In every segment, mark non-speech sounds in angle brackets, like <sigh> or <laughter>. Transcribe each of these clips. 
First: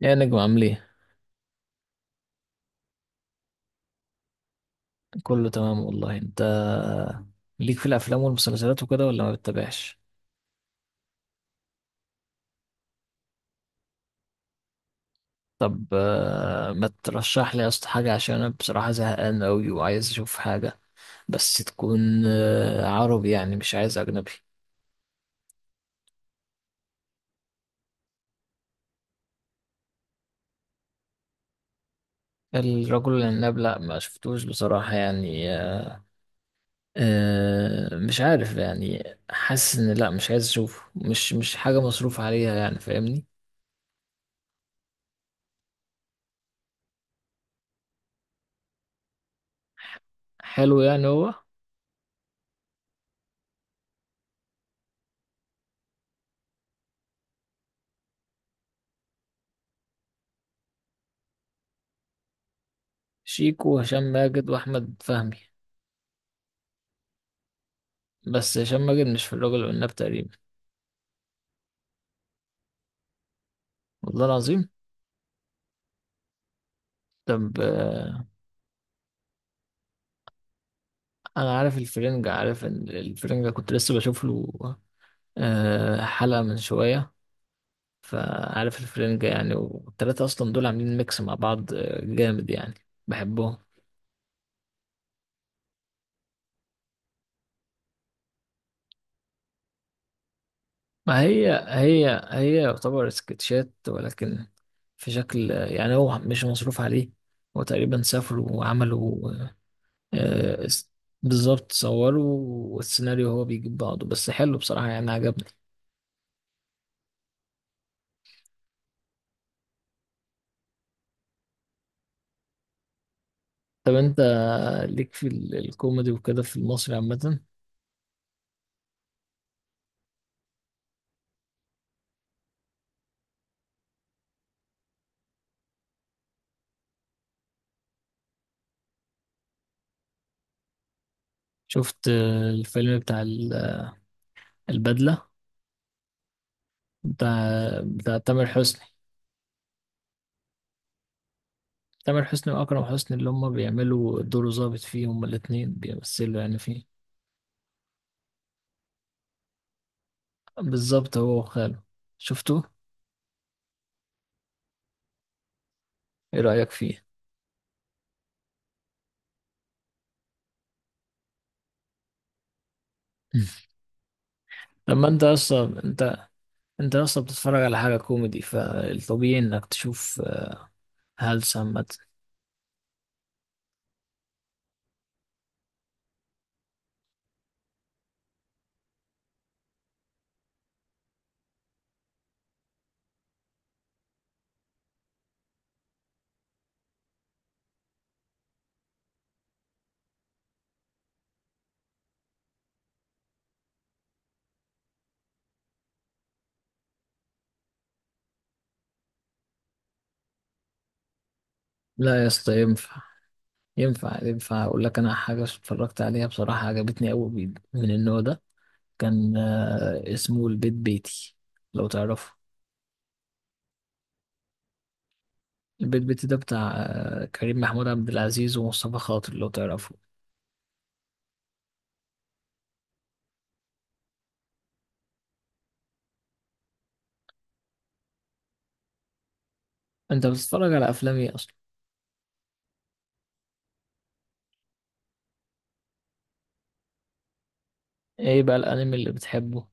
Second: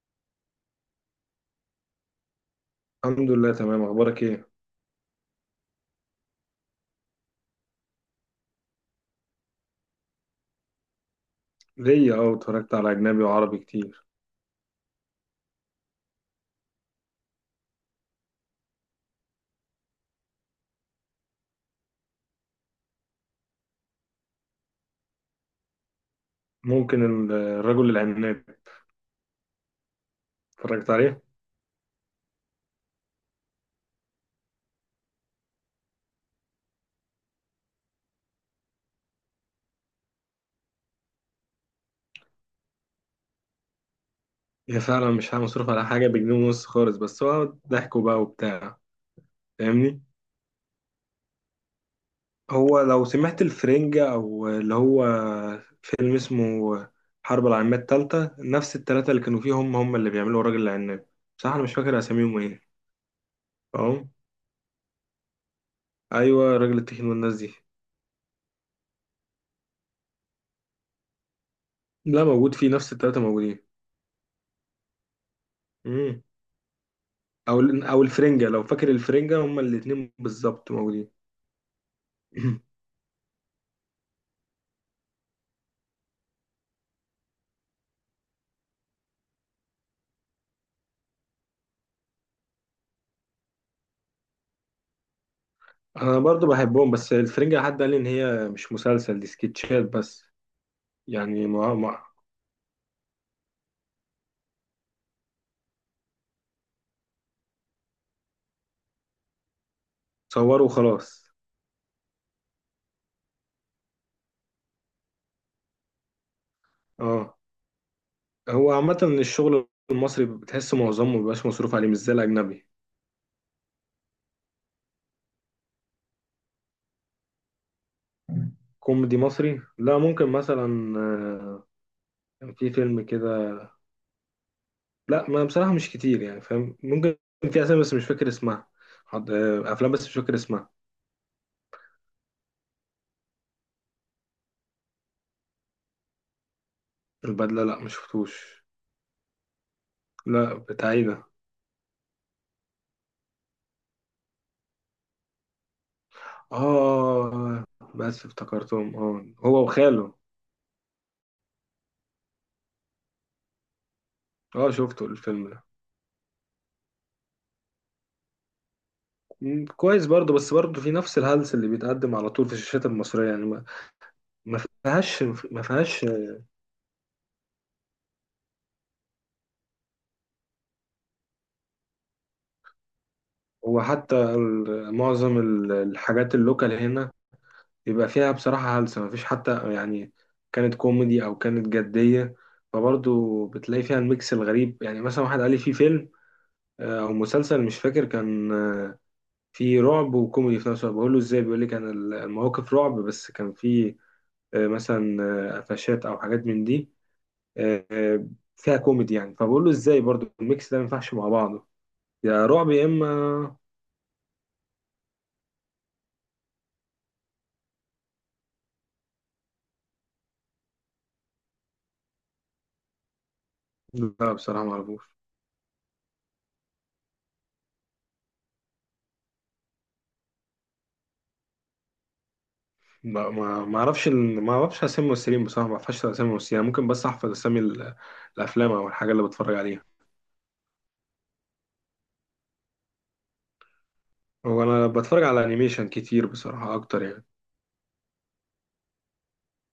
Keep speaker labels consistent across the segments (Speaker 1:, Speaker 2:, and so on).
Speaker 1: يا نجم عامل ايه؟
Speaker 2: الحمد لله، تمام. اخبارك ايه؟
Speaker 1: كله تمام والله. انت ليك في الافلام والمسلسلات وكده ولا ما بتتابعش؟
Speaker 2: ليا. اه، اتفرجت على اجنبي وعربي كتير.
Speaker 1: طب آه، ما ترشح لي يا اسطى حاجه، عشان انا بصراحه زهقان قوي وعايز اشوف حاجه، بس تكون عربي، يعني مش عايز اجنبي.
Speaker 2: ممكن الرجل العناب. اتفرجت عليه.
Speaker 1: الرجل العناب؟ لا ما شفتوش بصراحه يعني. مش عارف يعني. حاسس ان لا، مش عايز اشوفه، مش حاجه مصروف عليها يعني، فاهمني؟
Speaker 2: هي فعلا مش مصروف على حاجه، بجنيه ونص خالص، بس هو ضحكه بقى وبتاع. فاهمني؟
Speaker 1: حلو يعني هو.
Speaker 2: هو، لو سمعت الفرنجة، او اللي هو فيلم اسمه حرب العالميه الثالثه، نفس الثلاثه اللي كانوا فيهم هم اللي بيعملوا الرجل العناب. بصراحه انا مش فاكر اساميهم ايه.
Speaker 1: شيكو وهشام
Speaker 2: اه.
Speaker 1: ماجد واحمد فهمي.
Speaker 2: ايوه، راجل التخين والناس دي.
Speaker 1: بس هشام ماجد مش في الرجل والناب تقريبا.
Speaker 2: لا، موجود فيه، نفس الثلاثه موجودين.
Speaker 1: والله العظيم. طب
Speaker 2: او
Speaker 1: آه،
Speaker 2: الفرنجه، لو فاكر الفرنجه، هما الاتنين بالظبط موجودين.
Speaker 1: انا عارف الفرنجة، عارف
Speaker 2: <clears throat>
Speaker 1: ان الفرنجة كنت لسه بشوف له حلقة من شوية. فعارف الفرنجة يعني، والتلاتة اصلا دول عاملين ميكس مع بعض جامد يعني. بحبهم.
Speaker 2: انا برضو بحبهم، بس الفرنجه حد قال لي ان هي مش مسلسل، دي سكتشات بس.
Speaker 1: ما
Speaker 2: يعني
Speaker 1: هي
Speaker 2: ما.
Speaker 1: هي هي يعتبر سكتشات، ولكن في شكل، يعني هو مش مصروف عليه. هو تقريبا سافروا وعملوا،
Speaker 2: صوروا
Speaker 1: آه،
Speaker 2: وخلاص.
Speaker 1: بالظبط صوروا، والسيناريو هو بيجيب بعضه، بس حلو بصراحة يعني، عجبني.
Speaker 2: اه. هو عامه الشغل المصري بتحس معظمه مبيبقاش مصروف عليه، مش زي الاجنبي.
Speaker 1: طب انت ليك في الكوميدي وكده في المصري عامة؟
Speaker 2: كوميدي مصري؟ لا. ممكن مثلا كان في فيلم كده. لا، ما بصراحه مش كتير يعني، فاهم؟ ممكن. في اسامي، بس مش فاكر اسمها. افلام، بس مش فاكر اسمها.
Speaker 1: شفت الفيلم بتاع البدلة؟ بتاع
Speaker 2: البدله؟ لا، مش
Speaker 1: بتاع تامر
Speaker 2: شفتوش.
Speaker 1: حسني.
Speaker 2: لا، بتاع ايه ده؟
Speaker 1: تامر حسني وأكرم حسني، اللي هما بيعملوا دور ظابط فيه، هما الاتنين بيمثلوا يعني فيه.
Speaker 2: اه، بس افتكرتهم. اه، هو وخاله.
Speaker 1: بالظبط، هو وخاله. شفته؟
Speaker 2: اه، شفته الفيلم ده.
Speaker 1: ايه رأيك فيه؟
Speaker 2: كويس برضه، بس برضه في نفس الهلس اللي بيتقدم على طول في الشاشات المصرية،
Speaker 1: <laughs>
Speaker 2: يعني
Speaker 1: مم.
Speaker 2: ما. ما
Speaker 1: لما
Speaker 2: فيهاش.
Speaker 1: انت
Speaker 2: ما
Speaker 1: اصلا
Speaker 2: فيهاش.
Speaker 1: انت، انت اصلا بتتفرج على حاجة كوميدي، فالطبيعي انك تشوف هلس عامة.
Speaker 2: هو حتى معظم الحاجات اللوكال هنا يبقى فيها بصراحة هلس، ما فيش حتى يعني. كانت كوميدي أو كانت جدية، فبرضه بتلاقي فيها الميكس الغريب. يعني مثلا واحد قال لي في فيلم أو مسلسل مش فاكر، كان في رعب وكوميدي في نفس الوقت. بقول له ازاي؟ بيقول لي كان المواقف رعب، بس كان في مثلا قفشات او حاجات من دي آه، آه، فيها كوميدي يعني. فبقول له ازاي برضو الميكس ده ما ينفعش مع بعضه؟
Speaker 1: لا يا
Speaker 2: يا
Speaker 1: اسطى،
Speaker 2: رعب يا
Speaker 1: ينفع
Speaker 2: اما.
Speaker 1: ينفع ينفع. اقول لك انا حاجة اتفرجت عليها بصراحة عجبتني قوي من النوع ده، كان اسمه البيت بيتي، لو تعرفه.
Speaker 2: لا، بصراحه ما اعرفوش.
Speaker 1: البيت بيتي ده بتاع كريم محمود عبد العزيز ومصطفى خاطر، لو تعرفه.
Speaker 2: ما اعرفش اسامي الممثلين بصراحه، ما اعرفش اسامي الممثلين يعني. ممكن بس احفظ اسامي الافلام او الحاجه اللي بتفرج عليها.
Speaker 1: انت بتتفرج على افلام ايه اصلا؟
Speaker 2: هو انا بتفرج على انيميشن كتير بصراحه، اكتر يعني.
Speaker 1: ايه بقى الانمي اللي بتحبه؟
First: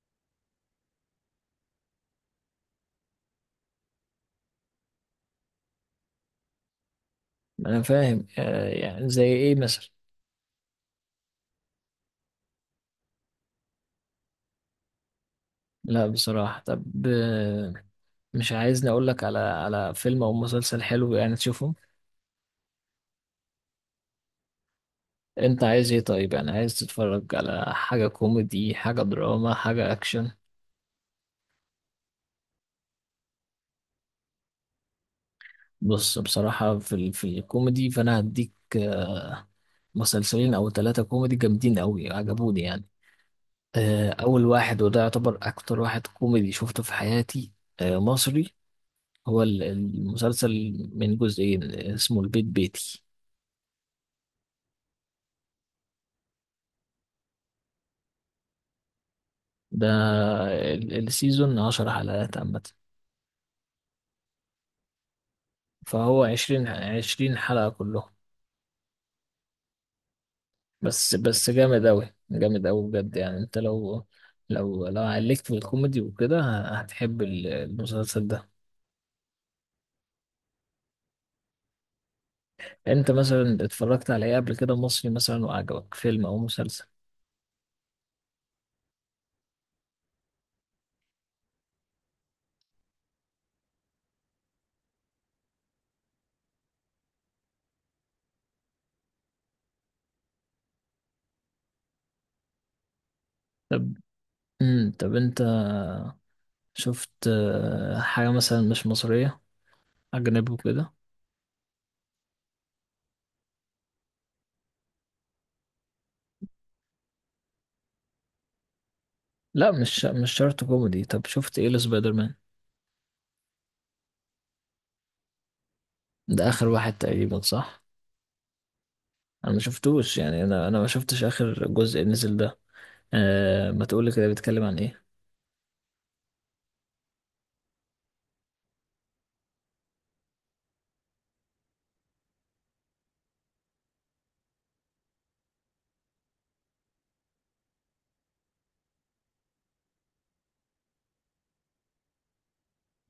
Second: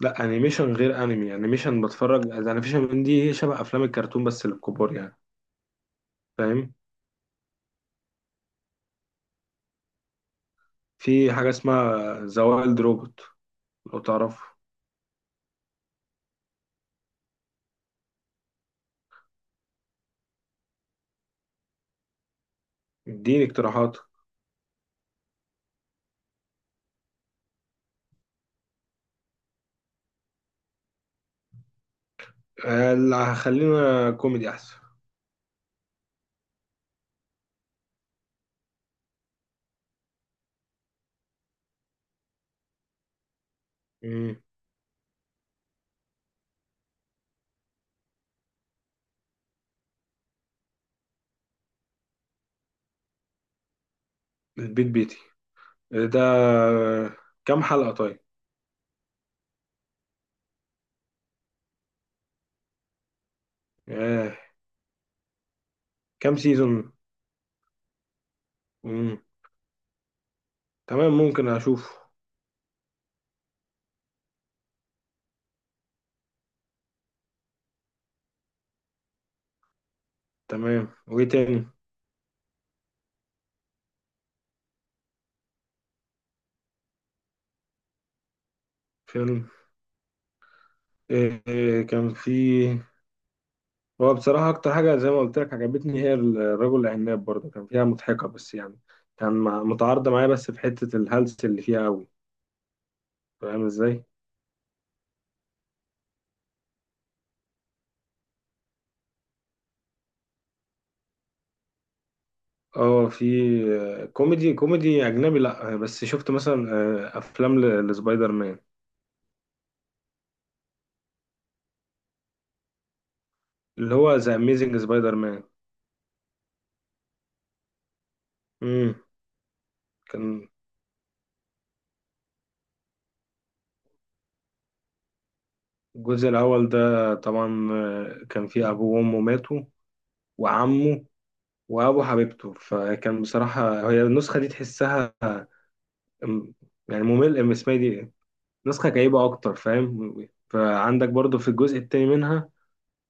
Speaker 2: لا، انيميشن غير انمي. انيميشن، بتفرج انيميشن من دي، شبه افلام الكرتون بس للكبار يعني. فاهم؟
Speaker 1: انا فاهم، يعني زي ايه مثلا؟
Speaker 2: في حاجة اسمها ذا وايلد روبوت، لو تعرفه.
Speaker 1: لا بصراحة. طب آه، مش عايزني اقول لك على على فيلم او مسلسل حلو يعني تشوفه؟
Speaker 2: اديني اقتراحات.
Speaker 1: انت عايز ايه طيب؟ يعني عايز تتفرج على حاجة كوميدي، حاجة دراما، حاجة اكشن؟
Speaker 2: اللي هخلينا كوميدي احسن.
Speaker 1: بص، بصراحة في في الكوميدي، فانا هديك مسلسلين او ثلاثة كوميدي جامدين قوي عجبوني يعني.
Speaker 2: مم.
Speaker 1: اول واحد، وده يعتبر اكتر واحد كوميدي شفته في حياتي، مصري، هو المسلسل من جزئين، اسمه البيت بيتي.
Speaker 2: البيت بيتي ده، كام حلقة طيب؟
Speaker 1: ده السيزون عشر حلقات عامة،
Speaker 2: آه.
Speaker 1: فهو
Speaker 2: كام
Speaker 1: عشرين،
Speaker 2: سيزون؟
Speaker 1: عشرين حلقة كلهم.
Speaker 2: مم. تمام،
Speaker 1: بس
Speaker 2: ممكن
Speaker 1: بس جامد
Speaker 2: اشوفه.
Speaker 1: أوي، جامد أوي، بجد يعني. أنت لو، لو عليك في الكوميدي وكده، هتحب المسلسل ده.
Speaker 2: تمام، وايه تاني؟
Speaker 1: أنت مثلا اتفرجت على إيه قبل كده مصري مثلا وعجبك فيلم أو مسلسل؟
Speaker 2: فيلم. آه. كان في. هو بصراحة أكتر حاجة زي ما قلت لك عجبتني هي الرجل العناب، برضه كان فيها مضحكة بس يعني. كان متعارضة معايا، بس في حتة الهلس اللي فيها أوي. فاهم
Speaker 1: طب،
Speaker 2: إزاي؟
Speaker 1: طب انت شفت حاجة مثلا مش مصرية، أجنبي وكده؟
Speaker 2: اه، في. كوميدي اجنبي؟ لا، بس شفت مثلا افلام لسبايدر مان.
Speaker 1: لا، مش مش شرط كوميدي. طب شفت ايه لسبايدر مان؟
Speaker 2: اللي هو ذا اميزنج سبايدر مان.
Speaker 1: ده آخر واحد تقريبا، صح؟
Speaker 2: امم.
Speaker 1: أنا ما شفتوش يعني،
Speaker 2: كان
Speaker 1: أنا ما شفتش آخر جزء نزل ده. أه، ما تقولي كده، بيتكلم عن ايه؟
Speaker 2: الجزء الاول ده طبعا كان فيه ابوه وامه ماتوا، وعمه، وابو حبيبته. فكان بصراحه هي النسخه دي تحسها أم- يعني ممل، اسمها دي إيه؟ نسخه كئيبه اكتر، فاهم؟ فعندك برضو في الجزء التاني منها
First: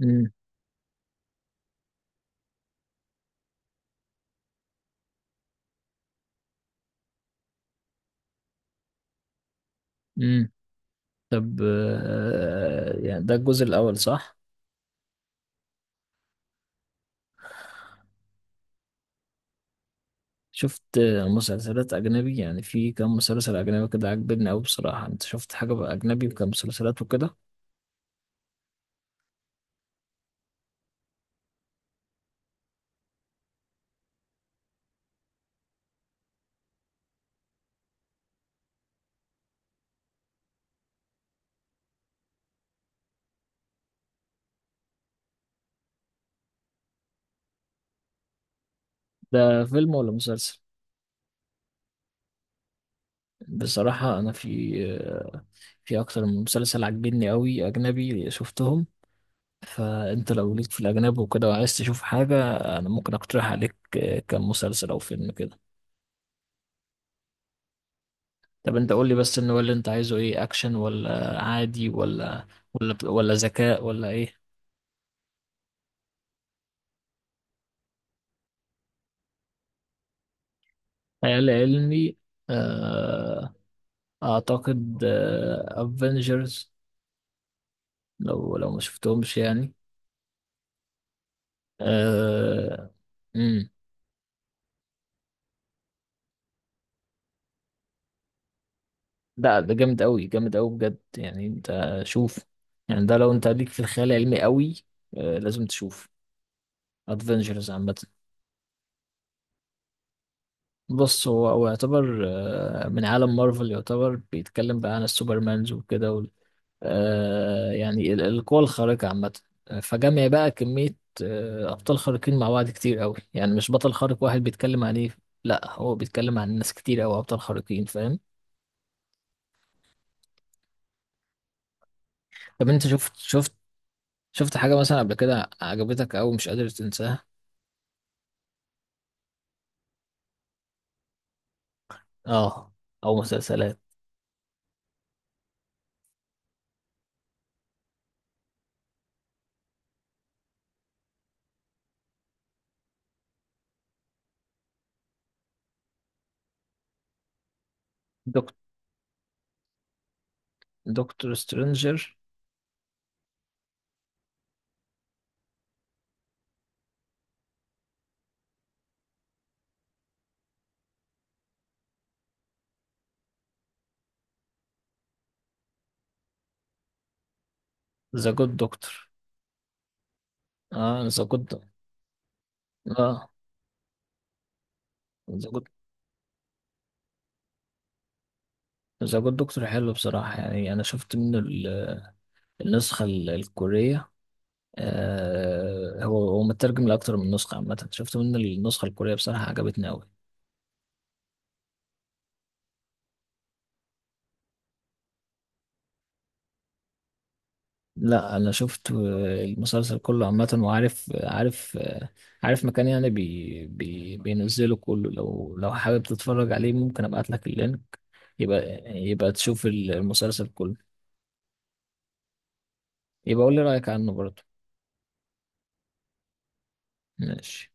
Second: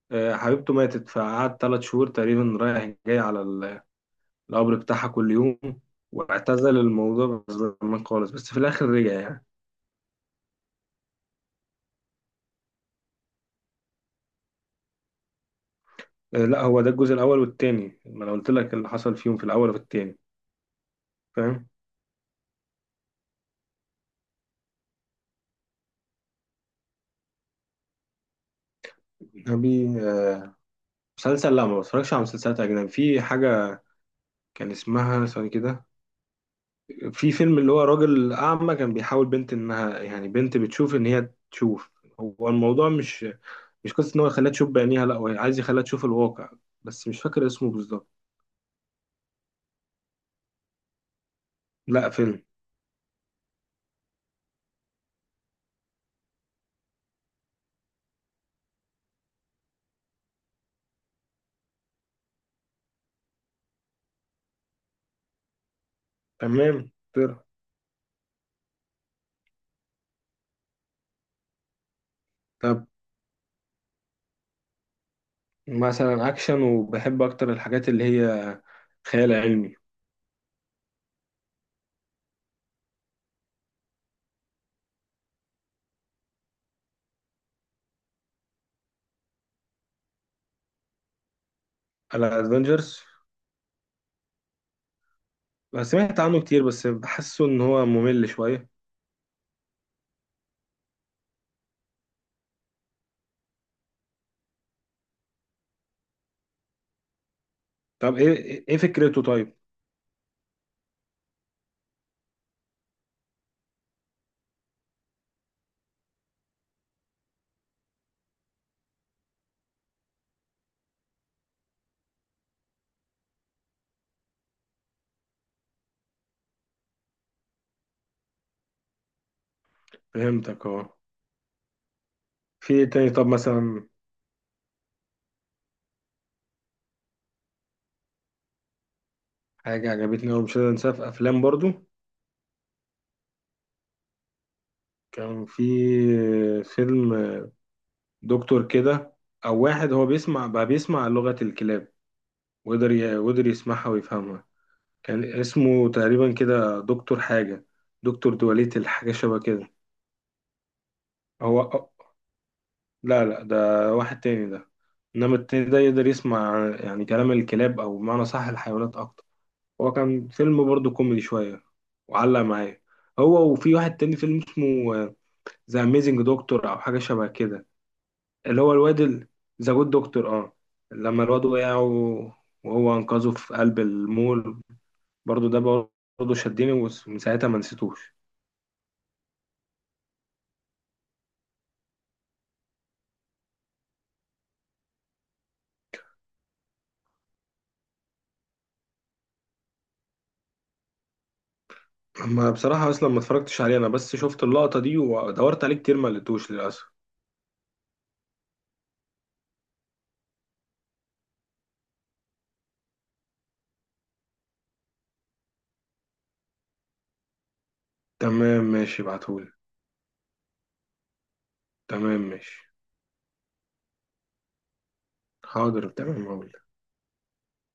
Speaker 1: امم.
Speaker 2: حبيبته ماتت، فقعد 3 شهور تقريبا رايح جاي على القبر بتاعها كل يوم، واعتزل الموضوع زمان خالص، بس في الآخر رجع يعني.
Speaker 1: امم، طب يعني ده الجزء الأول صح؟
Speaker 2: لا، هو ده الجزء الأول والتاني، ما أنا قلت لك اللي حصل فيهم في الأول وفي التاني.
Speaker 1: شفت
Speaker 2: فاهم؟
Speaker 1: مسلسلات أجنبي؟ يعني في كام مسلسل أجنبي كده عجبني أوي بصراحة. أنت شفت حاجة بقى أجنبي وكام مسلسلات وكده؟
Speaker 2: أبي مسلسل؟ لا، ما بتفرجش على مسلسلات أجنبي. في حاجة كان اسمها ثواني كده. في فيلم اللي هو راجل أعمى كان بيحاول بنت إنها يعني بنت بتشوف، إن هي تشوف. هو الموضوع مش قصة إن هو يخليها تشوف بعينيها، لا، هو عايز يخليها تشوف الواقع. بس مش فاكر اسمه بالظبط.
Speaker 1: ده فيلم ولا مسلسل؟
Speaker 2: لا، فيلم.
Speaker 1: بصراحة أنا في، في أكتر من مسلسل عجبني أوي أجنبي شفتهم. فأنت لو ليك في الأجنبي وكده وعايز تشوف حاجة، أنا ممكن أقترح عليك كم مسلسل أو فيلم كده.
Speaker 2: تمام.
Speaker 1: طب أنت قول لي بس إن هو اللي أنت عايزه إيه، أكشن ولا عادي ولا
Speaker 2: طيب
Speaker 1: ولا ولا ذكاء ولا إيه؟
Speaker 2: مثلا اكشن، وبحب اكتر الحاجات اللي هي خيال علمي.
Speaker 1: خيال علمي. آه، أعتقد أفنجرز، لو لو ما شفتهمش يعني.
Speaker 2: على
Speaker 1: آه،
Speaker 2: ادفنجرز؟ سمعت عنه كتير، بس بحسه ان هو ممل شويه.
Speaker 1: ده جامد قوي، جامد قوي بجد يعني. انت شوف، يعني ده لو انت ليك في الخيال العلمي قوي، لازم تشوف ادفنجرز عامه.
Speaker 2: طب ايه فكرته طيب؟
Speaker 1: بص، هو هو يعتبر من عالم مارفل، يعتبر بيتكلم بقى عن السوبرمانز وكده وال- آه، يعني القوى الخارقه عامه. فجمع بقى كميه ابطال خارقين مع بعض كتير قوي، يعني مش بطل خارق واحد بيتكلم عن ايه، لا هو بيتكلم عن ناس كتير قوي ابطال خارقين، فاهم؟
Speaker 2: فهمتك. اه،
Speaker 1: طب
Speaker 2: في
Speaker 1: انت
Speaker 2: إيه تاني
Speaker 1: شفت،
Speaker 2: طب
Speaker 1: شفت
Speaker 2: مثلا؟
Speaker 1: شفت حاجه مثلا قبل كده عجبتك او مش قادر تنساها؟
Speaker 2: حاجه عجبتني أوي مش قادر انساها في افلام برضو.
Speaker 1: اه، او مسلسلات.
Speaker 2: كان في فيلم دكتور كده، او واحد هو بيسمع بقى، بيسمع لغه الكلاب، وقدر يسمعها ويفهمها. كان اسمه تقريبا كده دكتور حاجه. دكتور
Speaker 1: دكتور،
Speaker 2: دواليت، الحاجه شبه كده.
Speaker 1: دكتور
Speaker 2: هو؟
Speaker 1: سترينجر؟
Speaker 2: لا، لا، ده واحد تاني ده. انما التاني ده يقدر يسمع يعني كلام الكلاب، او بمعنى صح الحيوانات اكتر. هو كان فيلم برضه كوميدي شويه، وعلق معايا. هو، وفي واحد تاني فيلم اسمه ذا اميزنج دكتور او حاجه شبه كده.
Speaker 1: ذا جود
Speaker 2: اللي هو الواد.
Speaker 1: دكتور؟
Speaker 2: ذا جود دكتور، اه.
Speaker 1: اه
Speaker 2: لما
Speaker 1: ذا
Speaker 2: الواد
Speaker 1: جود،
Speaker 2: وقع وهو
Speaker 1: اه
Speaker 2: انقذه في قلب المول،
Speaker 1: ذا
Speaker 2: برضه ده
Speaker 1: جود.
Speaker 2: برضه شدني، ومن ساعتها ما نسيتوش.
Speaker 1: ذا جود دكتور حلو بصراحة يعني. انا شفت منه النسخة الكورية. آه، هو هو مترجم لأكتر من نسخة عامة. شفت منه النسخة الكورية بصراحة عجبتني أوي.
Speaker 2: ما بصراحه اصلا ما اتفرجتش عليه انا، بس شفت اللقطه دي ودورت عليه كتير ما لقيتوش للاسف.
Speaker 1: لا انا شفت المسلسل كله عامة، وعارف، عارف عارف مكان يعني بي بينزله كله، لو لو حابب تتفرج عليه ممكن ابعت لك اللينك.
Speaker 2: تمام
Speaker 1: يبقى،
Speaker 2: ماشي،
Speaker 1: يبقى
Speaker 2: ابعتهولي.
Speaker 1: تشوف المسلسل كله.
Speaker 2: تمام ماشي.
Speaker 1: يبقى قول لي رأيك عنه برضه.
Speaker 2: حاضر، تمام، هقول.
Speaker 1: ماشي.